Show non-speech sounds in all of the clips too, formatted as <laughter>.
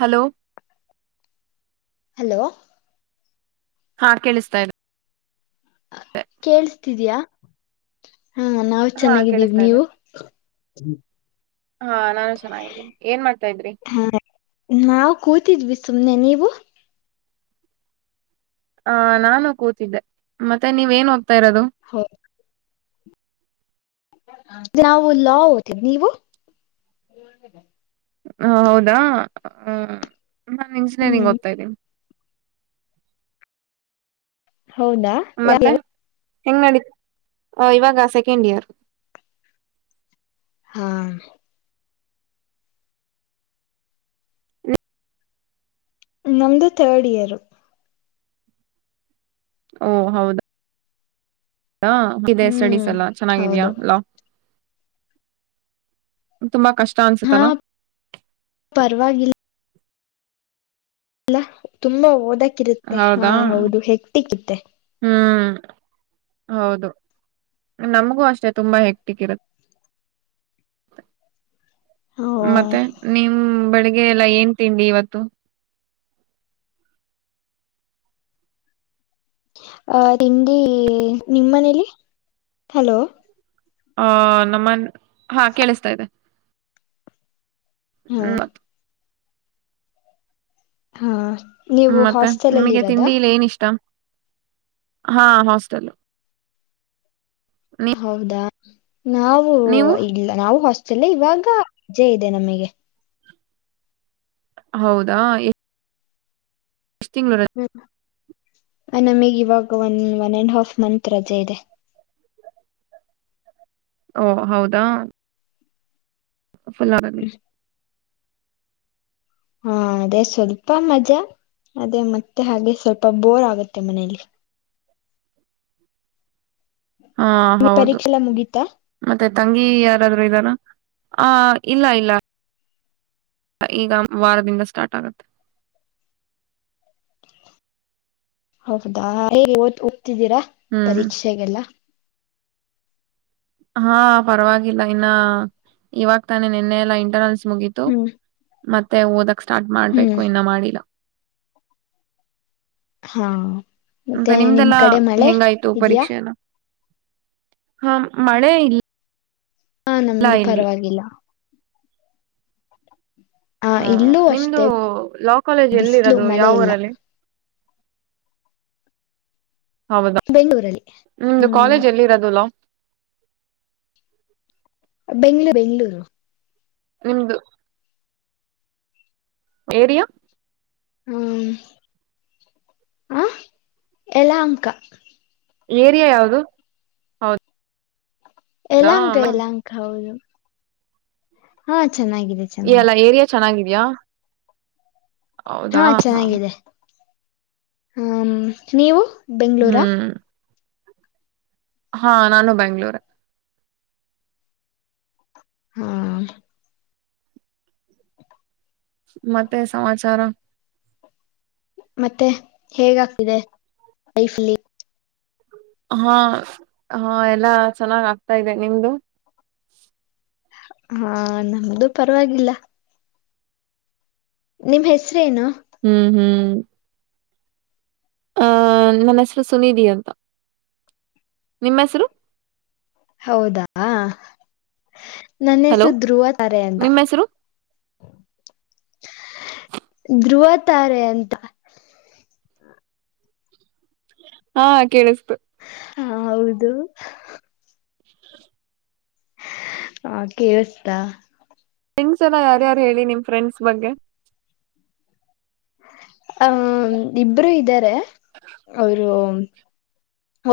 Hello hello ಹಾ ಕೇಳಿಸ್ತಾ ಇ್ದದೆ ಕೇೇಳಸ್ತಿದಯಾ ಹಾ ನಾವ್ ಹಾ ಚೆನ್ನಾಗಿದ್ದೀವಿ ಕೇಳಿಸ್ತಾ ಇದೆ ನೀವು ಹಾ ನಾನು ಚೆನ್ನಾಗಿದ್ದೀಿ ಏನ್ ಮಾಡ್ತಾ ಇದ್ರಿ ಹಾ ನಾವು ಕೂತಿದ್ವಿ ಸುಮ್ನೆ ನೀವು ಆ ನಾನು ಕೂತಿದ್ದೆ ಮತ್ತೆ ನೀವೇನ್ ಹೋಗ್ತಾ ಇರೋದು ಹ ನಾವು ಲಾ ಓತಿದ್ ನೀವು ಹ ಹ ಹೌದಾ ನಾನ್ ಇಂಜಿನಿಯರಿಂಗ್ ಹ್ಮ್ ಓದ್ತಾ ಇದ್ದೀನಿ ಹೌದಾ ಯಾವ ಮತ್ತೆ ಹೆಂಗ ನಡ ಇವಾಗ ಸೆಕೆಂಡ್ ಇಯರ್ ಹಾ ನಮ್ದು ಥರ್ಡ್ ಇಯರ್ ಓ ಹೌದಾಾ ಇದೆ ಸ್ಟಡೀಸ್ ಹ್ಮ್ ಎಲ್ಲ ಹೌದು ಚೆನ್ನಾಗಿದಯಾಲ್ಲಾ ತುಂಬಾ ಕಷ್ಟ ಹಾ ಅನ್ಸುತ್ತಲ್ಲಾ ಪರವಾಗಿಲ್ಲ ಅಲ್ಲ ತುಂಬಾ ಓದಕಿರುತ್ತೆ ಹಾ ಹೌದಾ ಹೌದು ಹೆಕ್ಟ್ಟಿಕ್ಕಿತ್ತೆ ಹ್ಮ್ ಹೌದು ನಮಗೂ ಅಷ್ಟೆ ತುಂಬಾ ಹೆಟ್ಟಿಗಿರುತ್ತೆ ಹ ಮತ್ತೆ ನಿಮ ಬೆಳಿಗ್ಗೆ ಎಲ್ಲ ಏನ್ ತಿಂಡಿ ಇವತ್ತು ಅ ತಿಂಡಿ ನಿಮ್ಮ ಮನೇಲಿ ಹಲೋ ಆ ನಮ್ಮನ್ ಹಾ ಕೇಳಿಸ್ತಾ ಇದೆ್ಮ ಹಾ ಹಾ ನೀವು ಮತ್ತೆ ಹಾಸ್ಟೆಲ್ ಅಲ್ಲಿ ನಿಮಗೆ ಇರೋದಾ ತಿಂಡಿ ಇಲ್ಲಿ ಏನಷ್ಟ ಹಾ ಹಾಸ್ಟೆಲ್ ನೀ ಹೌದಾ ನಾವು ನೀವು ಇಲ್ಲ ನಾವು ಹಾಸ್ಟೆಲ್ ಇವಾಗ ಅಜ್ಜೆ ಇದೆ ನಮಗೆ. ಹೌದಾ ಏ <unintelligible> ಹ್ಮ ನಮಗ್ ಇವಾಗ one one and half month ರಜೆ ಇದೆ. ಓ ಹೌದಾ. <unintelligible> <unintelligible> ಹಾ ಅದೇ ಸ್ವಲ್ಪ ಮಜಾ ಅದೇ ಮತ್ತೆ ಹಾಗೆ ಸ್ವಲ್ಪ ಬೋರ್ ಆಗುತ್ತೆ ಮನೇಲಿ. ಹಾ ನಿಮಗೆ ಹೌದು ಪರೀಕ್ಷೆ ಎಲ್ಲ ಮುಗೀತಾ ಅದೇ ತಂಗಿ ಯಾರಾದ್ರು ಇದ್ದಾರ ಆ ಇಲ್ಲ ಇಲ್ಲ. ಈಗ ವಾರದಿಂದ ಸ್ಟಾರ್ಟ್ ಆಗುತ್ತೆ. ಹೌದಾ ಹೇಗೆ ಓದ್ತಾ ಇದೀರಾ ಹ್ಮ್ ಪರೀಕ್ಷೆಗೆಲ್ಲ. ಹಾ ಪರವಾಗಿಲ್ಲ ಇನ್ನ ಇವಾಗ ತಾನೆ ನಿನ್ನೆ ಎಲ್ಲಾ ಇಂಟರ್ನನ್ಸ್ ಮುಗೀತ್ ಹ್ಮ್ ಮತ್ತೆ ಓದಕ್ ಸ್ಟಾರ್ಟ್ ಹ್ಮ್ ಮಾಡ್ಬೇಕು ಇನ್ನ ಮಾಡಿಲ್ಲ. ಹಾ ಅಂತ ಮತ್ತೆ ನಿಮ್ ನಿಮ್ದೆಲ್ಲಾ ಕಡೆ ಮಳೆ ಹೆಂಗಾಯ್ತು ಇದ್ಯಾ ಪರೀಕ್ಷೆನ ಹ ಮಳೆ ಇಲ್ ಹಾ ನಮ್ದು ಪರವಾಗಿಲ್ಲ. ಆ ಹಾ ಇಲ್ಲೂ ನಿಮ್ದು ಅಷ್ಟೇ ಲಾ ಕಾಲೇಜ್ ಬಿಸಿಲು ಎಲ್ಲಿರೋದು ಮಳೆ ಯಾವ ಇಲ್ಲ ಊರಲ್ಲಿ. ಹೌದಾ. ಬೆಂಗಳೂರಲ್ಲಿ. ನಿಮ್ದು ಹ್ಮ್ ಕಾಲೇಜ್ ಎಲ್ಲಿ ಇರೋದು ಲಾ. ಬೆಂಗ್ಳೂರು ಬೆಂಗಳೂರು. ನಿಮ್ದು ಏರಿಯಾ ಹ್ಮ ಹ ಯಲಹಂಕ. ಏರಿಯಾ ಯಾವ್ದು ಹೌದ. ಎಲಾಂಕ ಎಲಾಂಕ ಹೌದು. ಹಾ ಚೆನ್ನಾಗಿದೆ ಚೆನ್ನಾಗಿದೆ. ಚೆನ್ನಾಗಿದೆಯಾ. ಹಾ ಹ ಚೆನ್ನಾಗಿದೆ ಹ್ಮ ನೀವು. ಹ್ಮ್ ಬೆಂಗಳೂರಾ ಹಾ ನಾನು ಬೆಂಗ್ಳೂರೆ. ಹಾ ಮತ್ತೆ ಸಮಾಚಾರ ಮತ್ತೆ ಹೇಗ ಆಗ್ತಿದೆ ಲೈಫ್ ಅಲ್ಲಿ. ಹಾ ಹಾ ಎಲ್ಲಾ ಚೆನ್ನಾಗ್ ಆಗ್ತಾ ಇದೆ ನಿಮ್ದು ಹಾ ನಮ್ದು ಪರವಾಗಿಲ್ಲ. ನಿಮ್ ಹೆಸರು ಏನು. ಹ್ಮ್ ಹ್ಮ್ ಹ ನನ್ನ ಹೆಸರು ಸನ್ನಿಧಿ ಅಂತ ನಿಮ್ಮ ಹೆಸರು. ಹೌದಾ ನನ್ನ ಹಲೋ ಹೆಸರು ಧ್ರುವ ತಾರೆ ಅಂತ. ನಿಮ್ಮ ಹೆಸರು ಧ್ರುವ ತಾರೆ ಅಂತ. ಹಾ ಕೇಳಿಸ್ತು. ಹ ಹೌದು <inaudible> ಆ ಕೇಳಸ್ತಾ? ತಿಂಗ್ಸ್ ಎಲ್ಲ ಯಾರ್ಯಾರು ಹೇಳಿ ನಿಮ್ ಫ್ರೆಂಡ್ಸ್ ಬಗ್ಗೆ ಆ ಇಬ್ಬರು ಇದ್ದಾರೆ ಅವರು.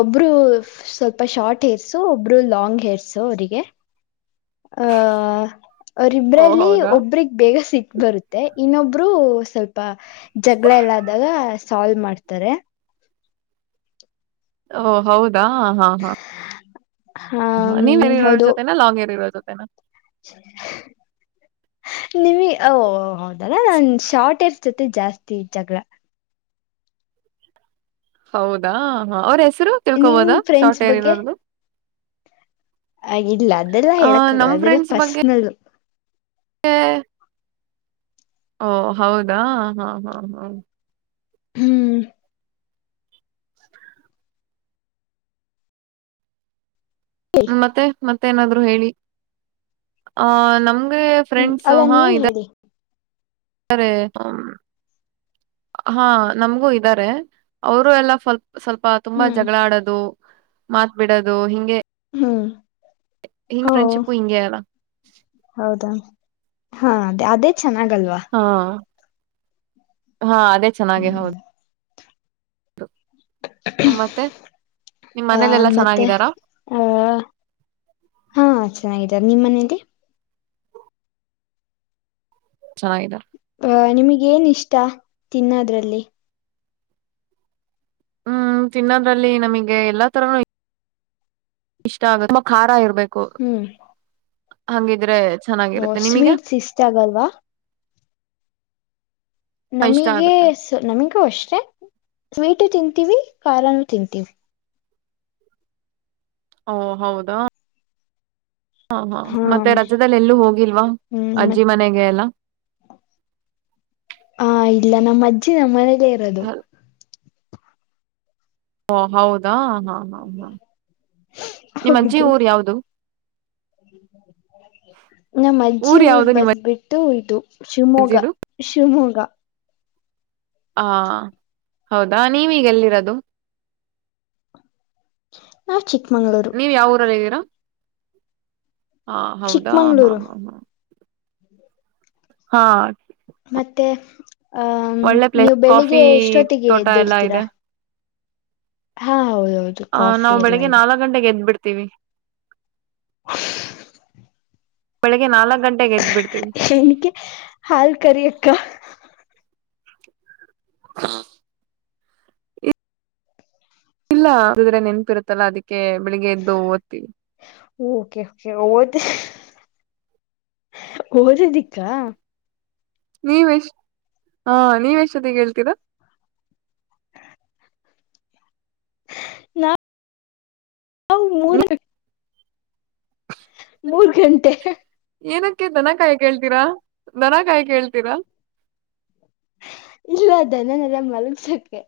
ಒಬ್ರು ಸ್ವಲ್ಪ ಶಾರ್ಟ್ ಹೇರಸು ಒಬ್ರು ಲಾಂಗ್ ಹೇರಸು ಅವರಿಗೆ ಆಹ ಓ ಅವರಿಬ್ರಲ್ಲಿ ಹೌದಾ ಒಬ್ರಗ್ ಬೇಗ ಸಿಟ್ ಬರುತ್ತೆ ಇನ್ನೊಬ್ರು ಸ್ವಲ್ಪ. ಜಗಳ ಎಲ್ಲ ಆದಾಗ ಸಾಲ್ವ್ ಮಾಡ್ತಾರೆ. ಓ ಹೌದಾ ಹಾ ಹಾ ಹ ನೀವ ಹೇರ್ ಇರೋರ ಜೊತೆನಾ ಲಾಂಗ ಏರಿರೋ ಜೊತೆನಾ ನಿಮ ವೋ ಹೌದಲ್ಲ ನಾ ಶಾರ್ಟ್ ಹೇರಸೂ ಜೋ ತೆ ಜಾಸ್ತಿ ಜಗಳ. ಹೌದಾ ಹ ಅವ್ರ ಹೆಸರು ನಿಮ್ ತಿಳ್ಕೋಬೋದಾ ಶಾರ್ಟ್ ಫ್ರೆಂಡ್ಸ್ ಏರಿರೋರ್ದು ಆ ಇಲ್ಲ ಅದೆಲ್ಲಾ ಆ ಹೇಳಕ ನಮ್ ಆಗಲ್ಲಾ ಅದೆಲ್ಲ ಫ್ರೆಂಡ್ಸ್ ಬಗ್ಗೆ ಪರ್ಸನಲ್. ಓ ಹೌದಾ ಹಾ ಹಾ ಹಾ ಹ್ಮ್ ಮತ್ತೆ ಮತ್ತೆ ಏನಾದ್ರೂ ಹೇಳಿ ಆಹ ನಮ್ಗೆ. ಹ್ಮ್ ಫ್ರೆಂಡ್ಸು ಅಲ್ಲ ಹಾ ನೀವ್ ಇದಾರೆ ಹೇಳಿ ಹಾ ನಮ್ಗೂ ಇದ್ದಾರೆ ಅವರು ಎಲ್ಲ ಸ್ವಲ್ಪ ಸ್ವಲ್ಪ ತುಂಬಾ ಹ್ಮ್ ಜಗಳ ಆಡೋದು ಮಾತ್ ಬಿಡದು ಹಿಂಗೆ. ಹ್ಮ್ ಹಿಂಗ್ ಓ ಫ್ರೆಂಡ್ಶಿಪ್ ಹಿಂಗೆ ಅಲ್ಲ ಹೌದಾ ಹಾ ಅದೇ ಅದೇ ಚೆನ್ನಾಗಲ್ವಾ. ಹಾ ಹಾ ಅದೇ ಚೆನ್ನಾಗೆ ಹೌದು ಹ್ಮ್ ಮತ್ತೆ ನಿಮ್ಮ್ ಆ ಮನೇಲೆಲ್ಲಾ ಮತ್ತೆ ಚೆನ್ನಾಗಿದ್ದಾರಾ? ಆ ಹಾ ಚೆನ್ನಾಗಿದ್ದಾರೆ ನಿಮ್ಮ್ ಮನೇೆಯಲ್ಲಿ. ಚೆನ್ನಾಗಿದ್ದಾರ. ಅಹ ನಿಮಗ್ ಏನ್ ಇಷ್ಟ ತಿನ್ನೋದ್ರಲ್ಲಿ. ಹ್ಮ್ ತಿನ್ನೋದ್ರಲ್ಲಿ ನಮಗೆ ಎಲ್ಲಾ ತರನುು ಇ ಷ್ಟ ಆಗುತ್ತೆ ತುಂಬಾ ಖಾರ ಇರ್ಬೇಕು. ಹ್ಮ್ ಹಂಗಿದ್ರೆ ಓ ಚೆನ್ನಾಗಿರುತ್ತೆ ನಿಮಗೆ ಸ್ವೀಟ್ಸ್ ಇಷ್ಟ ಆಗಲ್ವಾ ಇಷ್ಟ ನಮಗೆ ಆಗುತ್ತೆ ನಮಗೂ ಅಷ್ಟೆ ಸ್ವೀಟು ತಿಂತೀವಿ ಖಾರನೂ ತಿಂತೀವಿ ಓ ಹೌದಾ ಹಾ ಹಾ ಮತ್ತೆ ರಜದಲ್ಲಿ ಎಲ್ಲೂ ಹೋಗಿಲ್ವಾ ಹ್ಮ್ ಅಜ್ಜಿ ಮತ್ ಮನೆಗೆ ಎಲ್ಲ ಹಾ ಇಲ್ಲ ನಮ್ಮ ಅಜ್ಜಿ ನಮ್ಮ ಮನೇಲ್ಲೇ ಇರೋದು. ಓ ಹೌದಾ ಹಾ ಹಾ ಹಾ ನಿಮ್ಮಜ್ಜಿ ಹೌದು ಊರ್ ಯಾವ್ದು. ನಮ್ಮ ಅಜ್ಜಿ ಊರ್ ಯಾವ್ದು ನಿಮ್ಮ ಬಂದ್ಬಿಟ್ಟು ಇದು. ಶಿವಮೊಗ್ಗ ಅಜ್ಜಿದು ಶಿವಮೊಗ್ಗ. ಹ ಹೌದಾ ನೀವೀಗ ಎಲ್ಲಿರೋದು. ನಾ ಚಿಕ್ಕಮಂಗಳೂರು. ಎಲ್ಲಿ ಇದೀರಾ ಹೌದಾ ಹಾ ಚಿಕ್ಕಮಂಗ್ಳೂರು ಹಾ ಹಾ. <unintelligible> ಹಾ ಮತ್ತೆ ಅಹ ಒಳ್ಳೆ ಪ್ಲೇಸ್ ನೀವು ಬೆಳಿಗ್ಗೆ ಕಾಫಿ ಎಷ್ಟೊತ್ತಿಗೆ ತೋಟ ಎಲ್ಲಾ ಎದ್ದೇಳ್ತೀರಾ? ಇದೆ ಹಾ ಹೌದೌದು ಆ್ ಕಾಫಿ ನಾವು ಎಲ್ಲ ಬೆಳಗ್ಗೆ ನಾಲ್ಕು ಗಂಟ ಗೆದ್ಬ ಬಿಡ್ತೀವಿ ಹ ಬೆಳಗ್ಗೆ ನಲ್ಕ ಗಟೆಗೆ ಎದ್ಬಿು ಎನಕ್ಕೆ ಹಾಲ್ ಕರಿಕ್ಕ ಹಾ ಇಲ್ಲ ಹಿದ್ರೆ ನೆನ್ಪಿ ಇರುತ್ತಲ್ಲಾ ಅದಕ್ಕೆ ಬೆಳಗ್ಗೆ ಎದ್ದ ದ್ತಿವಿ ಓಕೆ ೆ ಓದ ಓದದಿಕ್ಕಾ ನೀವೆಷ್ಟ್ ಹಾ ನೀವ ಎಷ್ಟೊತ್ತಿಗೆ ಹೇಳ್ತೀರಾ ನಾ ಹ್ಮ ಮೂರ್ ಗಂಟೆ ಏನಕ್ಕೆ ದನಕಾಯಿ ಕೇಳ್ತೀರಾ ದನಕಾಯಿ ಕೇಳ್ತೀರಾ ಇಲ್ಲ ಧನನೆಲ್ಲ ಮಲಗ್ಸಕೆ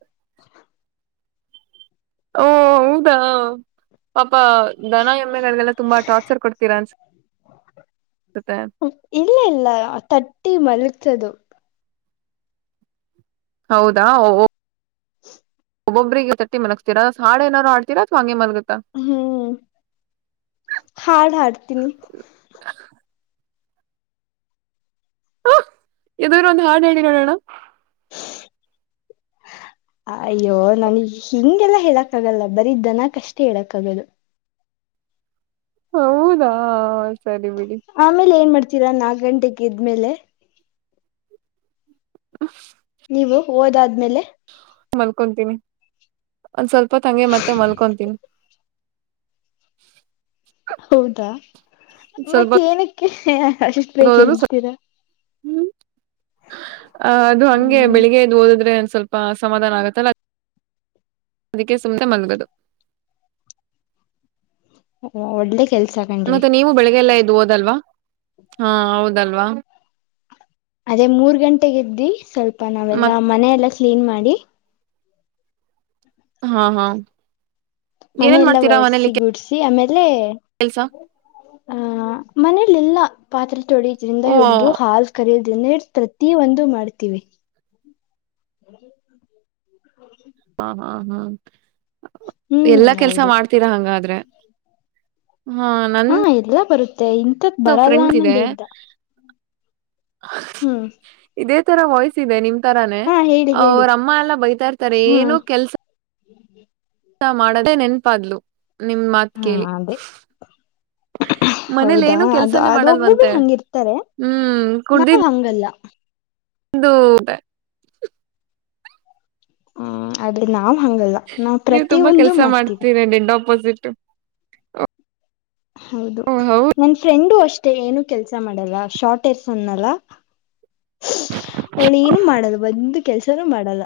ಓ ಹೌದಾ ಪಾಪ ದನ ಎಮ್ಮೆಗಳಿಗೆಲ್ಲ ತುಂಬಾ ಟಾರ್ಚರ್ ಕೊಡ್ತೀರಾ ಅನ್ಸುತ್ತೆ ಇಲ್ಲ ಇಲ್ಲ ತಟ್ಟಿ ಮಲಗ್ತದು ಹೌದಾ <inaudible> ಒಬ್ಬೊಬ್ಬರಿಗೆ ತಟ್ಟಿ ಮಲಗ್ಸ್ತೀರಾ ಅಥವಾ ಹಾಡಿನಾದ್ರು ಹಾಡ್ತೀರಾ ಅಥವಾ ಹಂಗೆ ಮಲಗ್ಸ್ತೀರಾ ಹ್ಮ್ ಹಾಡ್ ಹಾಡ್ತೀನಿ ಹ ಯಾವುದಾದರೂ ಒಂದು ಹಾಡು ಹಾಡಿ ನೋಡೋಣ ಅಯ್ಯೋ ನನ್ಗ್ ಹಿಂಗೆಲ್ಲ ಹೇಳಕ್ ಆಗಲ್ಲ ಬರೀ ದನಕ್ಕೆ ಅಷ್ಟೇ ಹೇಳಕ್ ಆಗದು ಹ ಹೌದಾ ಸರಿ ಬಿಡಿ ಆಮೇಲೆ ಏನ್ ಮಾಡ್ತೀರಾ ನಾಲ್ಕು ಗಂಟೆೆಗೆ ಎದ್ಮೇಲೆ ಹ ನೀವು ಹೋದಾದ್ಮೇಲೆ ಮಲ್ಕೊತೀನಿ ಒಂದ್ ಸ್ವಲ್ಪ ಹೊತ್ತು ಹಂಗೆ ಮತ್ತೆ ಮಲ್ಕೊಂತೀನಿ <inaudible> ಹೌದಾ ಮತ್ತ ಏನಕ್ಕೆ ದ ಬೇಗ ಹೇಳ್ತೀರಾ ಹ್ಮ ಅ ಅದು ಹಂಗೆ ಹ್ಮ್ ಬೆಳಿಗ್ಗೆ ಎದ್ದು ಓದಿದ್ರೆ ಸಮಾಧಾನ ಆಗತ್ತಲ್ಲ ಅದಕ್ಕೆ ಸುಮನೆ ಮಲಗದು ಹೂ ಒಳ್ಳೆ ಕೆಲ್ಸ ಕಣ್ರಿ ಮತ್ತೆ ನೀವು ಬೆಳಿಗ್ಗೆ ಎಲ್ಲ ಎದ್ದು ಓದಲ್ವಾ ಹಾ ಹೌದಲ್ವಾ ಅದೇ ಮೂರ್ ಗಂಟೆಗ ಇದದ್ದಿ ಸ್ವಲ್ಪ ನಾವೆಲ್ಲಾ ಮತ್ ಮನೆ ಎಲ್ಲ ಕ್ಲೀನ್ ಮಾಡಿ ಹಾ ಹಾ ಏನೇನ್ ಮನೆಯೆಲ್ಲಾ ಒರ್ಸಿ ಗುಡ್ಸಿ ಆಮೇಲೆ ಎಲ್ಸ ಆಹ ಮನೇಲಿಲ್ಲ ಪಾತ್ರೆ ತೊಳಿದ್ರಿಂದ ಓ ಹಿಡ್ದು ಹಾಲ್ ಕರುದ ನೆಡ್ ಪ್ರತಿ ಒಂದು ಮಾಡ್ತೀವಿ ಹಾ ಹಾ ಹ್ಮ್ ಹ್ಮ್ ಎಲ್ಲಾ ಕೆಲ್ಸ ಹೌದು ಮಾಡ್ತೀರಾ ಹಂಗಾದ್ರೆ ಹ್ಮ ಹಾ ಎಲ್ಲಾ ಬರುತ್ತೆ ಇಂಥದ್ ಬರಲ್ಲ ಅನ್ನೋದೇ್ದ ಹ ಹ್ಮ್ ಇದೇ ತರ ವಾಯ್ಸ್ ಇದೆ ನಿಮ್ ತರಾನೇ ಹಾ ಹೇಳಿ ಹೇಳಿ ಅವ್ರ ಅಮ್ಮ ಎಲ್ಲಾ ಬೈತಾ ಇರ್ತಾರೆ ಏನೂ ಹ್ಮ್ ಕೆಲ್ಸ್ ಮಾಡ್ದೇ ನೆನಪಾ ಆದ್ದಲ ನಿಮ್ ಮಾತ್ ಹಾ ಕೇಳಿ ಅದೇ ಮನೇಲಿ ಹೌದಾ ಏನು ಅದು ಕೆಲ್ಸಾನೇ ಅದ ಮಾಡಲ್ವಂತೆ ಒಬ್ಬೊಬ್ರು ಹ್ಮ್ ಕುಡ್ದಿದ್ದ್ ಹೃೃೆ ಇನ್ನೂ ಇದೆ ಹ್ಮ್ ಆದ್ರೆ ನಾನ್ ಹಂಗಲ ನೀವು ತುಂಬಾ ಕೆಲ್ಸ ಮಾಡ್ತೀರ ಡೆಡ್ ಆಪೋಸಿಟ್. ಹೌದು ಓ ಹೌದ ನನ್ ಫ್ರೆಂಡು ಅಷ್ಟೇ ಏನು ಕೆಲಸ ಮಾಡಲ್ಲ ಶಾಪ್ ಹೆಸರು ಅನ್ನಲ್ಲ. ಅವಳು ಏನು ಮಾಡಲ್ಲ ಒಂದು ಕೆಲ್ಸನೂ ಮಾಡಲ್ಲ.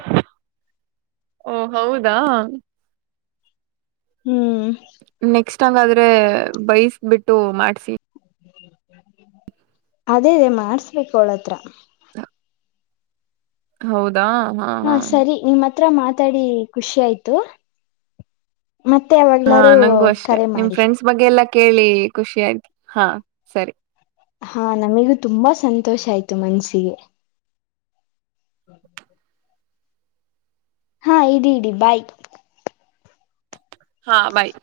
ಓ ಹೌದಾ ಹ್ಮ್ ನೆಕ್ಸ್ಟ್ ಹಂಗಾದ್ರೆ ಬೈಸ್ ಬಿಟ್ಟು ಮಾಡ್ಸಿ ಅದೇ ಮಾಡ್ಸ್ಬೇಕು ಅವಳತ್ರ ಹ ಹೌದ್ ದ ಹ ಹಾ ಸರಿ ನಿಮ್ಮ ಹತ್ರ ಮಾತಾಡಿ ಖುಷಿ ಆಯ್ತು. ಮತ್ತೆ ಹಾ ಯಾವಗ್ಲಾರೂ ನಂಗೂ ಅಷ್ಟೆ ಕರೆ ನಿಮ್ ಮಾಡಿ. ಫ್ರೆಂಡ್ಸ್ ಬಗ್ಗೆ ಎಲ್ಲಾ ಕೇಳಿ ಖುಷಿ ಆಯ್ತು ಹಾ ಸರಿ. ಹಾ ನಮಗೂ ತುಂಬಾ ಸಂತೋಷ ಆಯ್ತು ಮನಸ್ಸಿಗೆ. ಹಾ ಇಡೀ ಇಡೀ ಬಾಯ್ ಹಾ ಬಾಯ್